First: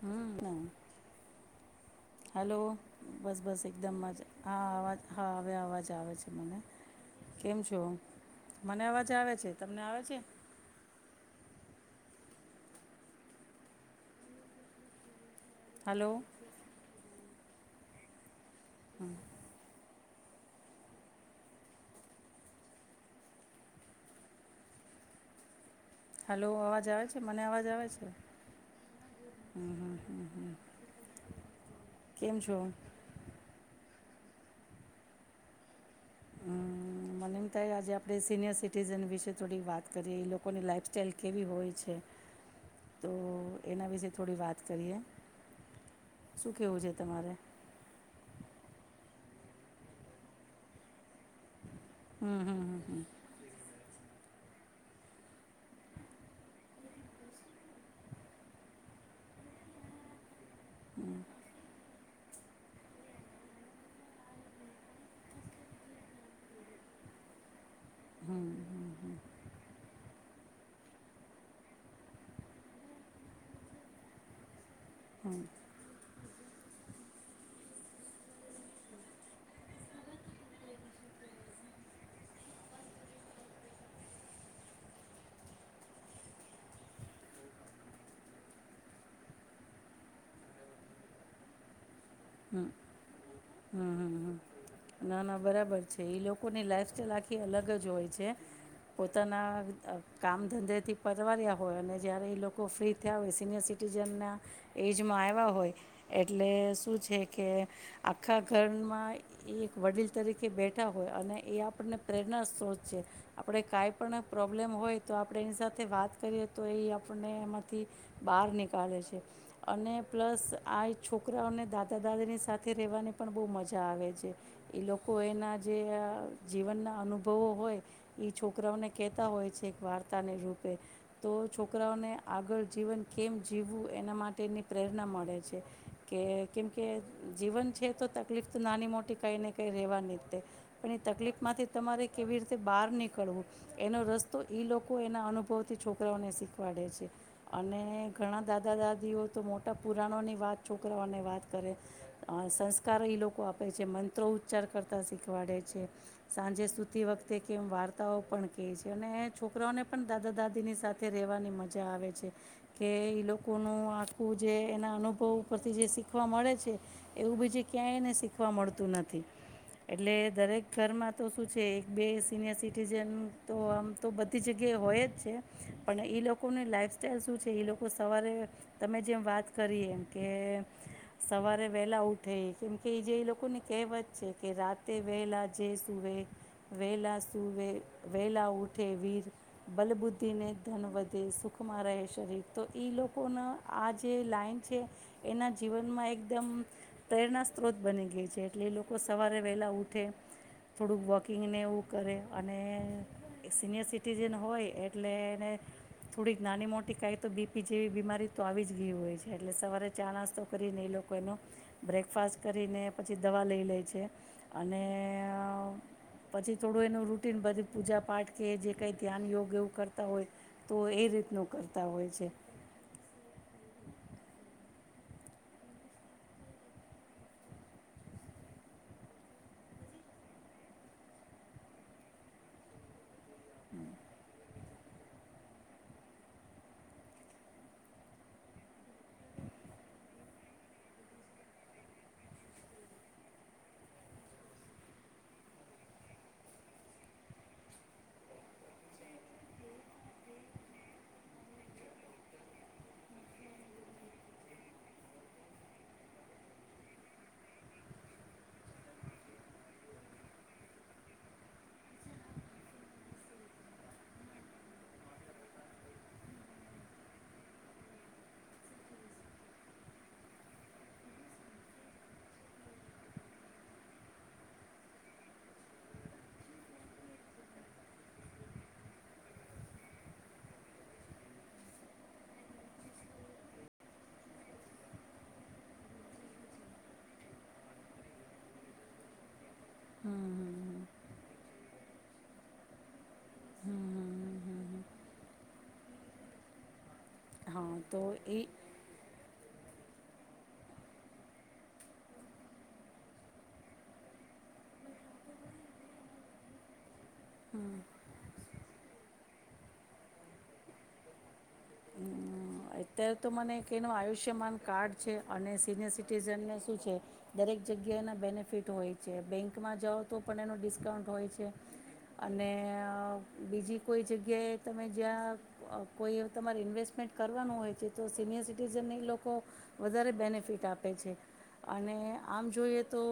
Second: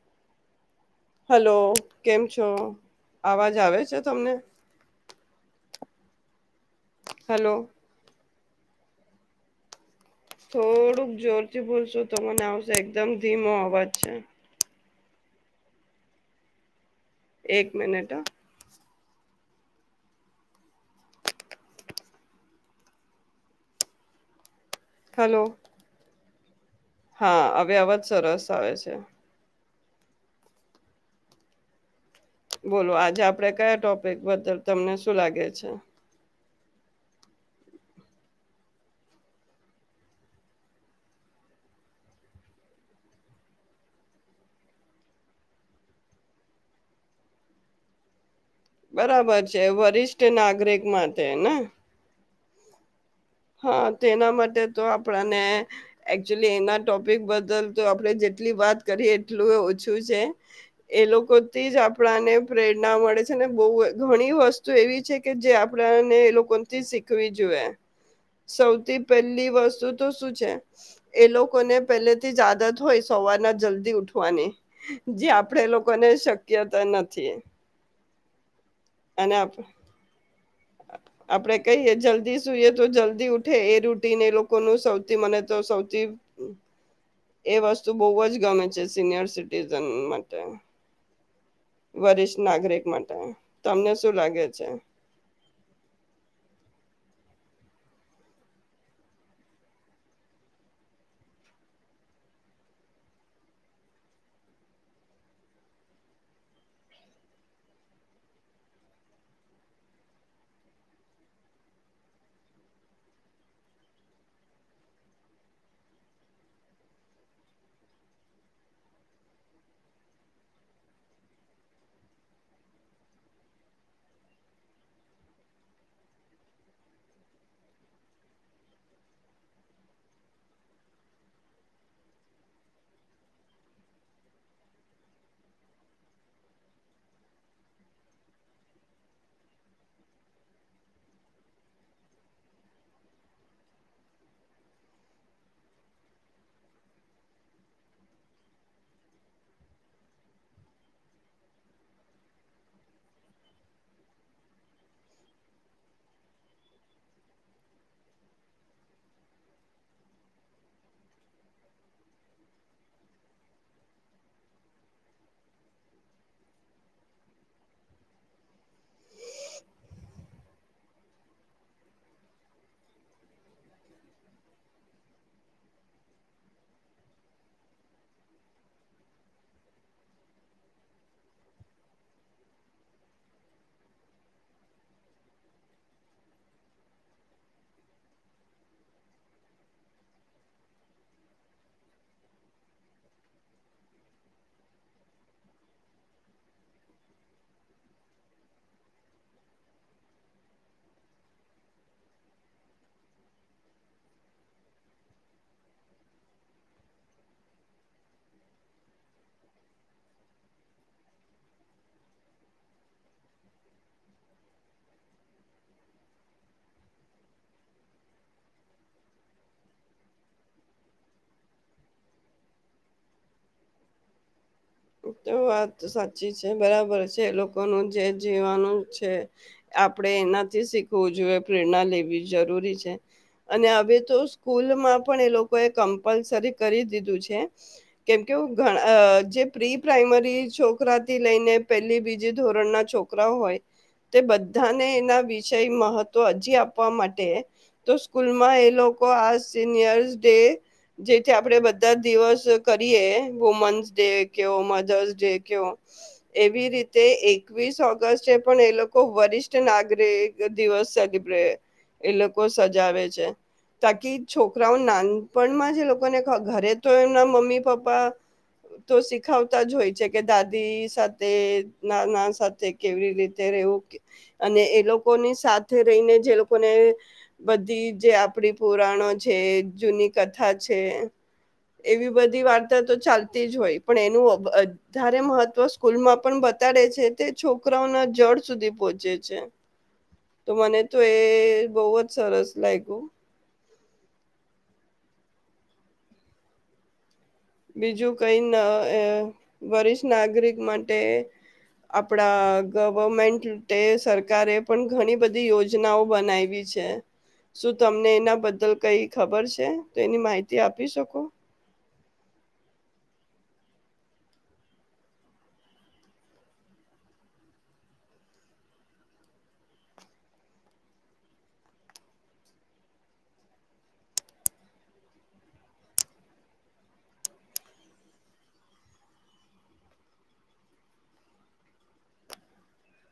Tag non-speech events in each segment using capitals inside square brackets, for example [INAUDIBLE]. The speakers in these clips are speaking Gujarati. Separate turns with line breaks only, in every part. હમ
હલો કેમ
હલો
છો
બસ
અવાજ
બસ
આવે
એકદમ
છે
મજા
તમને
હા અવાજ હવે અવાજ આવે છે મને
હલો
કેમ છો? મને અવાજે આવે છે. તમને આવે છે?
થોડુંક જોરથી બોલશું તો મને આવશે, એકદમ ધીમો અવાજ છે.
હલો!
એક મિનિટ
[INAUDIBLE]
હલો!
હલો આવાજ
હા! હવે અવાજ સરસ આવે છે.
[UNINTELLIGIBLE]
બોલો! આજે આપડે કયા ટોપ [UNINTELLIGIBLE] તમને શું લાગે છે?
હમમ મને એમ થાય છે આજે આપણે સીનિયર સિટીઝન વિશે થોડી વાત કરીએ. એ લોકોની લાઈફસ્ટાાઈલ કેવી હોય છે? તો એના વિશે થોડી વાત કરીએ. શું કેવું છે તમારે?
બરાબર છે, વરિષ્ઠ નાગરિક માટે ને?
હા હા
હા તેના માટે તો, આપણાને એકચુલી, એના ટોપિક બદલ તો આપણેે જેટલી વાત કરીએ, એટલું ઓછું છે. એ લોકો થી જ આપ આપણાને પ્રેરણા મળે છે. ને બહૂં ઘણી વસ્તુ એવી છે કે, જે આપણાને એ લોકોથી શીખવી જોઈએ. સૌથી પહેલી વસ્તુ તો શું છે? એ લોકોને પેલે થી જ આદત હોય સવારના જલ્દી ઉઠવાની. જે આપડે લોકોને શક [UNINTELLIGIBLE] નથી એના આપડે કહીએ, જલ્દી સુઈએ તો જલ્દી ઉઠે. એ રૂટીન એ લોકોનું સૌથી મને તો, સૌથી એ વસ્તુ બહજ ગમે છે. સિનિયર સિટીઝન માટે. વરિષ્ઠ નાગરિક માટે તમને શું લાગે છે
ના ના બરાબર છે, એ લોકોની લાઈફ સ્ટાઈલ આખી થી અલગ જ હોય છે. પોતાના કામ ધંધેથી પરવાર્યા હોય, અને જ્યારે એ લોકો ફ્રી થયા હોય, સિનિયર સિટીઝનના એજમાં આવ્યા હોય એટલે શું છે કે, આખા ઘરમાં એ એક વડીલ તરીકે બેઠા હોય, અને એ આપણને પ્રેરણા સ્ત્રોત છે. આપણે કાંઈ પણ પ્રોબ્લેમ હોય તો, આપણે એની સાથે વાત કરીએ તો, એ આપણને એમાંથી બહાર નીકાળે છે. અને પ્લસ આ એ છોકરાઓને દાદા, દાદીની સાથે રહેવાની પણ બહુ મજા આવે છે. એ લોકો એના જે જીવનના અનુભવો હોય, એ છોકરાઓને કહેતા હોય છે, એક વાર્તાને રૂપે તો, છોકરાઓને આગળ જીવન કેમ જીવવું એના માટેની પ્રેરણા મળે છે. કે કેમકે, જીવન છે તો તકલીફ તો નાની મોટી કાંઈ ને કંઈ રહેવા ની જ તે પણ, એ તકલીફમાંથી તમારે કેવી રીતે બહાર નીકળવું એનો રસ્તો એ લોકો એના અનુભવથી છોકરાઓને શીખવાડે છે. અને ઘણા દાદા દાદીઓ તો મોટા પુરાણોની વાત છોકરાઓને વાત કરે. સંસ્કારો એ લોકો આપે છે. મંત્રો ઉચ્ચાર કરતા શીખવાડે છે. સાંજે સુતી વખતે કેમ વાર્તાઓ પણ કહે છે અને છોકરાઓને પણ દાદા દાદીની સાથે રહેવાની મજા આવે છે. કે લોકોનું આખું જે એના અનુભવ ઉપરથી જે શીખ શીખવા મળે છે, એવું બીજું ક્યાંયને શીખવા મળતું નથી. એટલે દરેક ઘરમાં તો શું છે? એક બે સિનિયર સિટીઝન તો, આમ તો બધી જગ્યાએ હોય જ છે. પણ એ લોકોની લાઈફસ્ટાઈઇલ શું છે? એ લોકો સવારે તમે જેમ વાત કરી એમ કે સવારે વહેલા ઉઠે. કેમકે એ જે એ લોકોને કહેવત છે કે રાતે વહેલા જે સુૂવે, વહેલા સુવે, વહેલા ઉઠે વીર. બલબુદ્ધિને ધન વધે, સુખમાં રહે શરીર. તો એ લોકોના આ જે લાઈન છે એના જીવનમાં એકદમ પ્રેરણા સ્ત્રોત બની ગઈ છે. એટલે એ લોકો સવારે વહેલાં ઉઠે, થોડુંક વોકિંગ અને એવું કરે અને સિનિયર સિટીઝન હોય એટલે એને થોડીક, નાની મોટી કાંઈ તો બીપી જેવી બીમારી તો આવી જ ગઈ હોય છે. એટલે સવારે ચા નાસ્તો તો કરીને એ લોકો એનો બ્રેકફાસ્ટ કરીને પછી દવા લઈ લે છે. અને પછી થોડું એનું રૂટીન બધી પૂજા પાઠ કે જે કંઈ ધ્યાન, યોગ એવું કરતા હોય તો, એ રીતનું કરતાં હોય છે.
તો વાત સાચી છે. બરાબર છે, એ લોકોનું જે જીવાનું છે. આપણેે એનાથી શીખવું જોઈએ, પ્રેરણા લેવી જરૂરી છે. અને હવે તો સ્કૂલમાં પણ એ લોકોએ કમ્પલસરી કરી દીધું છે કેમકે [INAUDIBLE] જે પ્રી પ્રાઈમરી છોકરાથી લઈને, પેલી, બીજી ધોરણના છોકરાઓ હોય, તે બધાને એના વિષય મહત્વ હજી આપવા માટે તો સ્કૂલમાં એ લોકો આ સિનિયર્સ ડે જેથી, આપણે બધા દિવસ કરીએ વુમન્સ ડે કયોં મધર્સ ડે કયો એવી રીતે એકવીસ ઓગસ્ટે પણ એ લોકો વરિષ્ઠ નાગરિક દિવસ સેલિબ્રે એ લોકો સજાવે છે. તાકી છોકરાઓ નાનપણમાં જે લોકોને ઘરે તો એમના મમ્મી પપ્પા તો શીખાવતા જ હોય છે કે દાદી સાથે નાના સાથે કેવી રીતે રહેવું. અને એ લોકોની સાથે રહીને જે લોકોને બધી જે આપડી પુરાણો છે, જૂની કથા છે એવી બધી વાર્તા તો ચાલતી જ હોય. પણ, એનું વધારે મહત્વ સ્કૂલમાં પણ બતાડે છે, તે છોકરાઓના જડ સુધી પહોંચે છે. તો
હમ
મને તો એએ બોવજ સરસ લાયગું
હમ હા તો
બીજું
એ
કઈ નઅએ વરિષ્ઠ નાગરિક માટે આપડા ગવમેન્ટ સરકારે પણ, ઘણી બધી યોજનાઓ બનાવી છે. શું તમને એના બદલ કઈ ખબર છે? તેની માહિતી આપી શકો?
અત્યારે તો મને કનો આયુષ્યમાન કાર્ડ છે અને સિનિયર સિટીઝનને શું છે દરેક જગ્યાએ એના બેનિફિટ હોય છે બેંકમાં જાઓ તો પણ એનું ડિસ્કાઉન્ટ હોય છે અને બીજી કોઈ જગ્યાએ તમે જ્યાં કોઈ તમારે ઇન્વેસ્ટમેન્ટ કરો. કરવાનું હોય છે તો સિનિયર સિટીઝનને એ લોકો વધારે બેનિફિટ આપે છે અને આમ જોઈએ તો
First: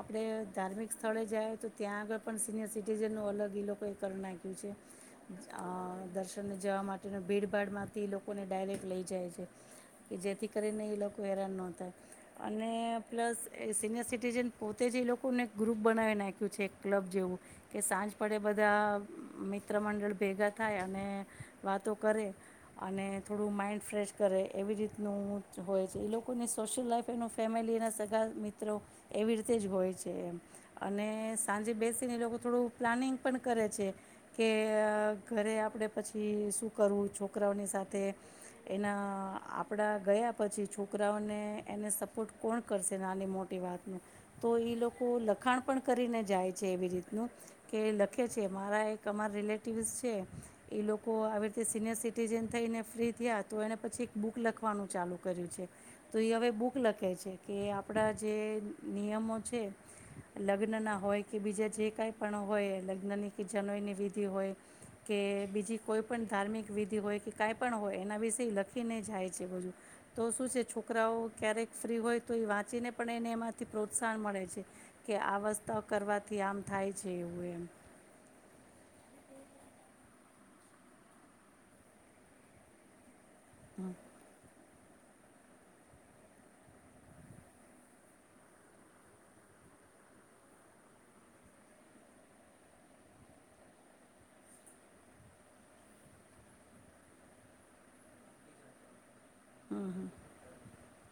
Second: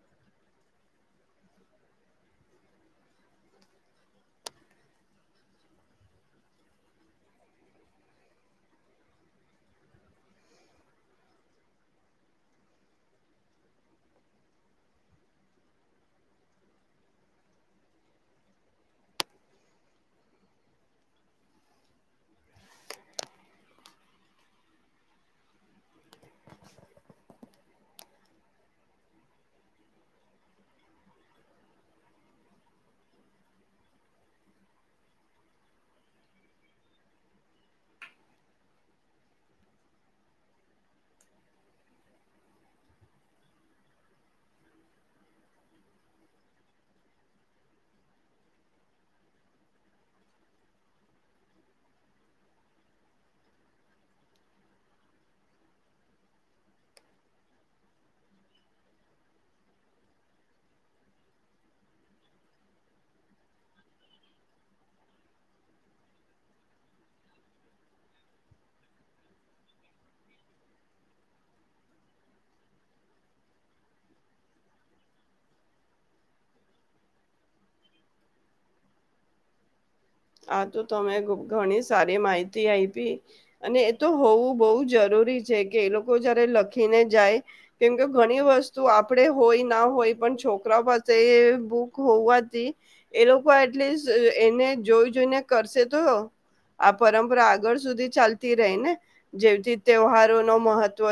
આપણે ધાર્મિક સ્થળે જાય તો ત્યાં આગળ પણ સિનિયર સિટીઝનનું અલગ એ લોકોએ કરી નાખ્યું છે દર્શનને જવા માટેનું ભીડભાડમાંથી લોકો. લોકોને ડાયરેક્ટ લઈ જાય છે કે જેથી કરીને એ લોકો હેરાન ન થાય અને પ્લસ એ સિનિયર સિટીઝન પોતે જ એ લોકોને ગ્રુપ બનાવી નાખ્યું છે ક્લબ જેવું કે સાંજ પડે બધા મિત્ર મંડળ ભેગા થાય અને વાતો કરે અને. થોડું માઇન્ડ ફ્રેશ કરે એવી રીતનું હોય છે એ લોકોની સોશિયલ લાઈઇફ એનું ફેમિલી એના સગા મિત્રો એવી રીતે જ હોય છે એમ અને સાંજે બેસીને એ લોકો થોડું પ્લાનિંગ પણ કરે છે કે ઘરે આપણે પછી શું કરવું છોકરાઓની સાથે. એના આપણા ગયા પછી છોકરાઓને એને સપોર્ટ કોણ કરશેને નાની મોટી વાતનું તો એ લોકો લખાણ પણ કરીને જાય છે એવી રીતનું કે લખે છે મારા એક અમાર રિલેટિવ્સ છે એ લોકો આવી રીતે સિનિયર સિટીઝન થઈને ફ્રી. થયા તો એને પછી એક બુક લખવાનું ચાલુ કર્યું છે તો એ હવે બુક લખે છે કે આપણા જે નિયમો છે લગ્નના હોય કે બીજા જે કાંઈ પણ હોય લગ્નની કે જનોઈની વિધિ હોય કે બીજી કોઈ પણ ધાર્મિક વિધિ હોય કે કાંઈ પણ હોય. એના વિશે લખીને જાય છે બધું તો શું છે છોકરાઓ ક્યારેક ફ્રી હોય તો એ વાંચીને પણ એને એમાંથી પ્રોત્સાહન મળે છે કે આ વસ્થા કરવાથી આમ થાય છે
આ તો તમે ઘણી સારી માહિતી આપી. અને એ તો હોવું બઉુ જ. જરૂરી છે કે એ લોકો જયારે લખીને જાય કેમકે ઘણી વસ્તુ આપણે હોય ના હોય પણ છોકરા પાસે બુક હોવાથી એ લોકો એટલીસ્ટ એને જોઈ. ને કરશે તો આ પરંપરા આગળ સુધી ચાલતી ર ને. જેથી
હમ
તહેવારો નો મહત્વ.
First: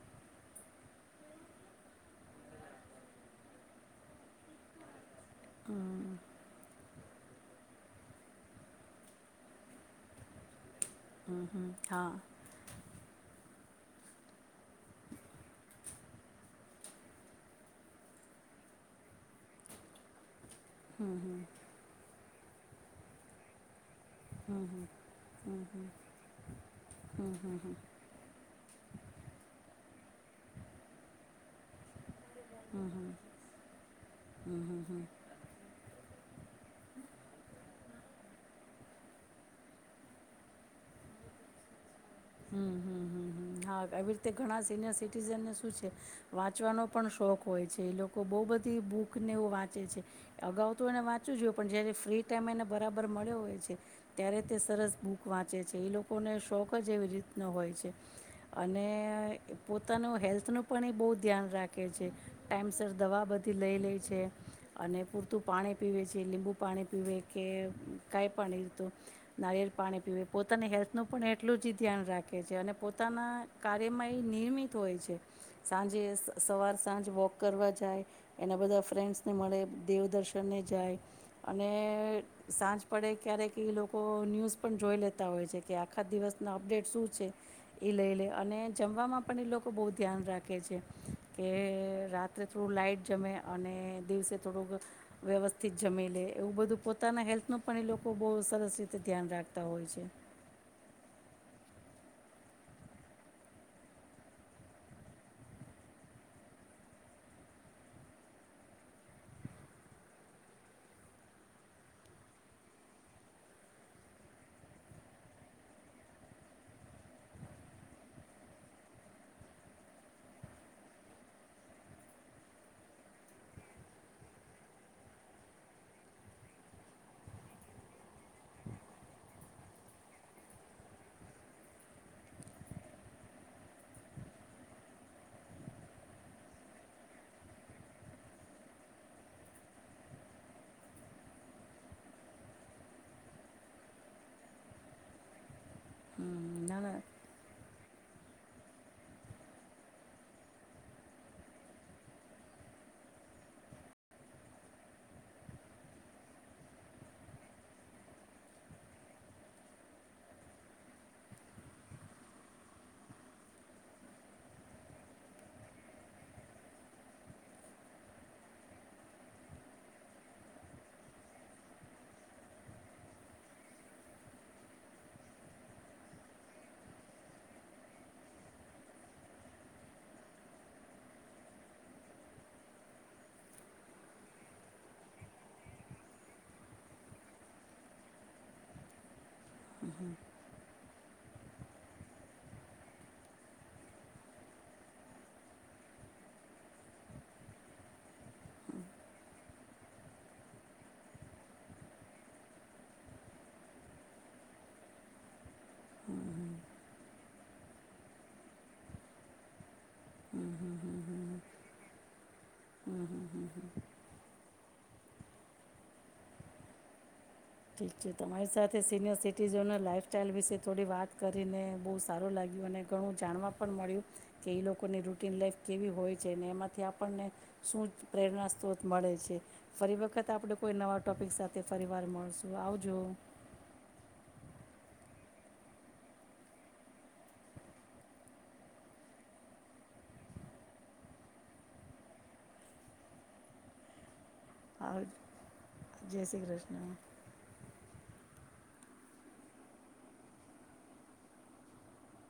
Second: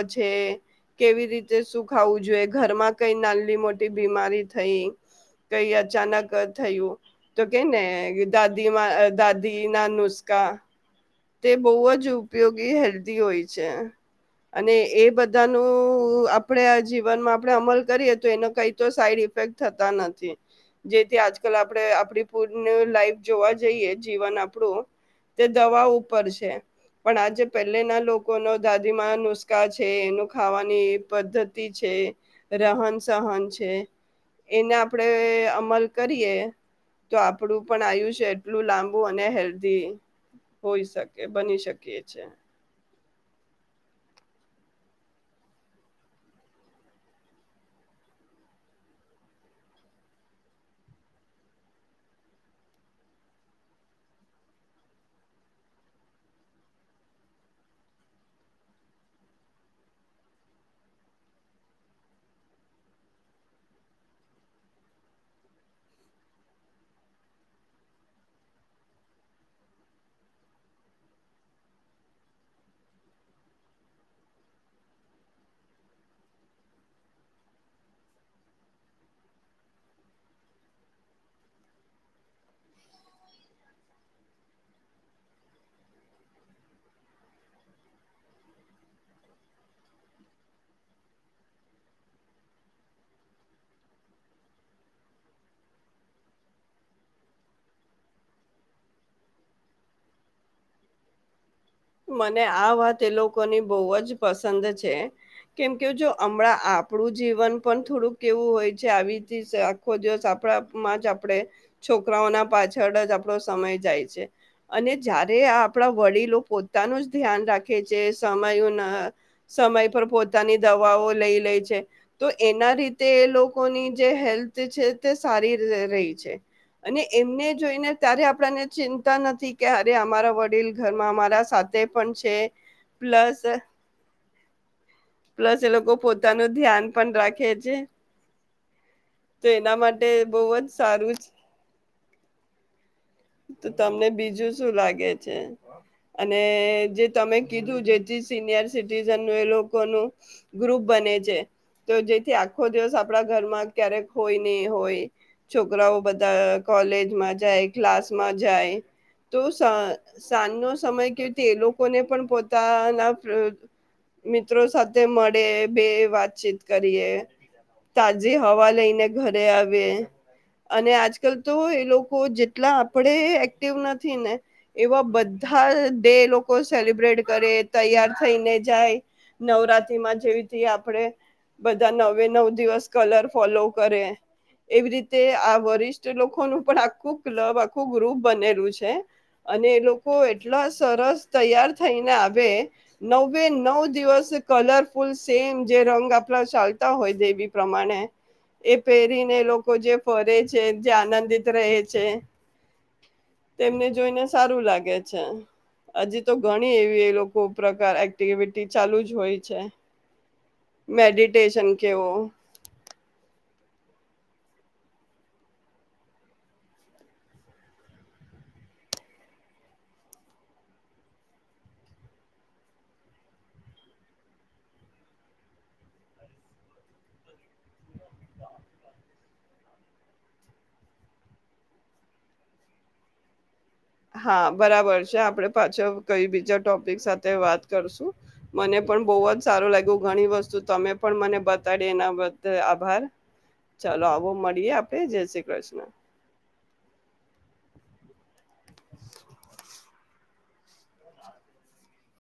કેવી રીતે સુ ખાવું જોઈએ ઘરમાં કઈ નાલી મોટી બીમારી થઈ. કઈ
હમ હમ
અચાનક થયું. તો કે ને દાદી. મા દાદી ના નુસ્કા.
હમ
તે
હમ
બહુ
હા
જ ઉપયોગી હે. હોય છે અને એ બધા ન આપડ જીવનમાં આપણે અમલ કરીએ તો એનો કઈ તો સાઈડ ઇફેક્ટ થતા નથી.
હમ
જેથી
હમ
આજકાલ આપડે આપડી. પૂર્ણ લાઈફ જોવા જઈએ. જીવન
હમ
આપડું
હમ
તે
હમ
દવાર. છે પણ
હમ હમ હમ
આજે પેલે
હમ
ના લોકો ન દાદીમાં નુસ્ખા. છે એનું ખાવાની પદ્ધતિ છે. રહન
હમ
સહન છે એને
હમ હમ
આપડે અમલ કરીએ. તો આપડું પણ આયુષ્ય એટલું લાંબુ અને હેલ્ધી હોય છે. કે બની શકીએ છે.
હમ હમ હમ હમ હા આવી રીતે ઘણા સિનિયર સિટીઝનને શું છે વાંચવાનો પણ શોખ હોય છે એ લોકો બહુ બધી બૂકને એવું વાંચે છે અગાઉ તો એને વાંચવું જોઈએ પણ જ્યારે ફ્રી ટાઈમ એને બરાબર મળ્યો હોય છે ત્યારે તે સરસ બૂક વાંચે છે એ લોકોને શોખ જ એવી રીતનો હોય છે. અને પોતાનું હેલ્થનું પણ એ બહુ ધ્યાન રાખે છે ટાઈમસર દવા બધી લઈ લે છે અને પૂરતું પાણી પીવે છે લીંબુ પાણી પીવે કે કાંઈ પાણી તો નારિયેળ પાણી પીવે પોતાની હેલ્થનું પણ એટલું જ ધ્યાન રાખે છે અને પોતાના. કાર્યમાં એ નિયર્મિત હોય છે સાંજે સવાર સાંજ વોક કરવા જાય એના બધા ફ્રેન્ડ્સને મળે દેવદર્શનને જાય અને સાંજ પડે ક્યારેક એ લોકો ન્યૂઝ પણ જોઈ લેતા હોય છે કે આખા દિવસના અપડેટ શું છે એ લઈ લે. અને જમવામાં પણ એ લોકો બહુ ધ્યાન રાખે છે કે રાત્રે થોડું લાઇટ જમે અને દિવસે થોડુંક વ્યવસ્થિત જમી લે એવું બધું પોતાના હેલ્થનું પણ એ લોકો બહુ સરસ રીતે ધ્યાન રાખતા હોય છે.
મને આ વાત એ લોકોની બહુ જ પસંદ છે કેમ કે જો હમણાં આપણું જીવન પણ થોડુંક કેવું હોય છે આવી આખો દિવસ આપણામાં જ આપણે છોકરાઓના પાછળ જ આપણો સમય જાય છે અને જય્યારે આપણા વડીલો પો. પોનું જ્યાન રાખે છે સમય સમય પર પોતાની દવાઓ લઈ લે છે તો એના રીતે એ લોકોની જે હેલ્થ છે તે સારી રહી છે અને એમને જોઈને ત્યારે આપણાને ચિંતા નથી કે અરે અમારા વડીલ ઘરમાં અમારા. પણ છે પ્લસ પ્લસ એ લોકો પોતાનું ધ્યાન પણ રાખે છે તો એના માટે બહ જ સારું તો તમને બીજું શું લાગે છે. અને
હમ ના ના
જે તમે કીધું જેથી સિનિયર સિટીઝન એ લોકોનું ગ્રુપ બને છે તો જેથી આખો દિવસ આપણા ઘરમાં ક્યારેક હોય નહી હોય છોકરાઓ બધા કોલેજમાં જાય ક્લાસમાં જાય તો સાંજનો સમય. એ લોકોને પણ પોતાના મિત્રો સાથે મળે બે વાતચીત કરીએ તાજી હવા લઈને ઘરે આવીએ અને આજકાલ તો એ લોકો જેટલા આપણે એક્ટિવ નથી ને એવા બધા. ડે લોકો સેલિબ્રેટ કરે તૈયાર થઈને જાય નવરાત્રીમાં જેવીથી આપડે બધા નવે નવ દિવસ કલર ફોલો કરે એવી રીતે આ વરિષ્ઠ લોકોનુંું પણ આખું ક્લબ આખું ગ્રુપ બનેલું છે. અને એ લોકો એટલા. સરસ તૈયાર થઈને આવે નવે નવ દિવસ કલરફુલ સેમ જે રંગ આપડા ચાલતા હોય દવી પ્રમાણે એ પહેરીને લોકો જે ફરે છે જે આનંદિત રહે છે તેમને જોઈને સારું લાગે છે. હજી તો
હમ
ઘણી એવી એ લોકો. કો પ્રકાર એક્ટિવિટી ચાલુ જ હોય છે.
હમ હમ હમ હમ હમ હમ
મેડિટેશન કેવુ.
હમ હમ હમ હમ ઠીક છે તમારી સાથે સિનિયર સિટીઝન લાઇફ સસ્ટાઈલ વિશે થોડી વાત કરીને બહુ સારું લાગ્યું. અને ઘણું જાણવા પણ મળ્યું કે એ લોકોની રૂટીન લાઈફ કેવી હોય છે ને એમાંથી આપણને શું પ્રેરણા સત્રોત મળે છે. ફરી વખત આપણે કોઈ નવા ટૉપિક સાથે ફરીવાર મળશું. આવજો.
હા બરાબર છે, આપડે પાછો કઈ બીજા ટોપિક સાથે વાત કરશું. મને પણ બહુ જ સારું લાગ્યું ઘણી વસ્તુ તમે પણ મને બતાડી એના બદલ આભાર ચાલો આવો. એ આપે
આવ
જય શ્રી કૃષ્ણ.
જય શ્રી કૃષ્ણ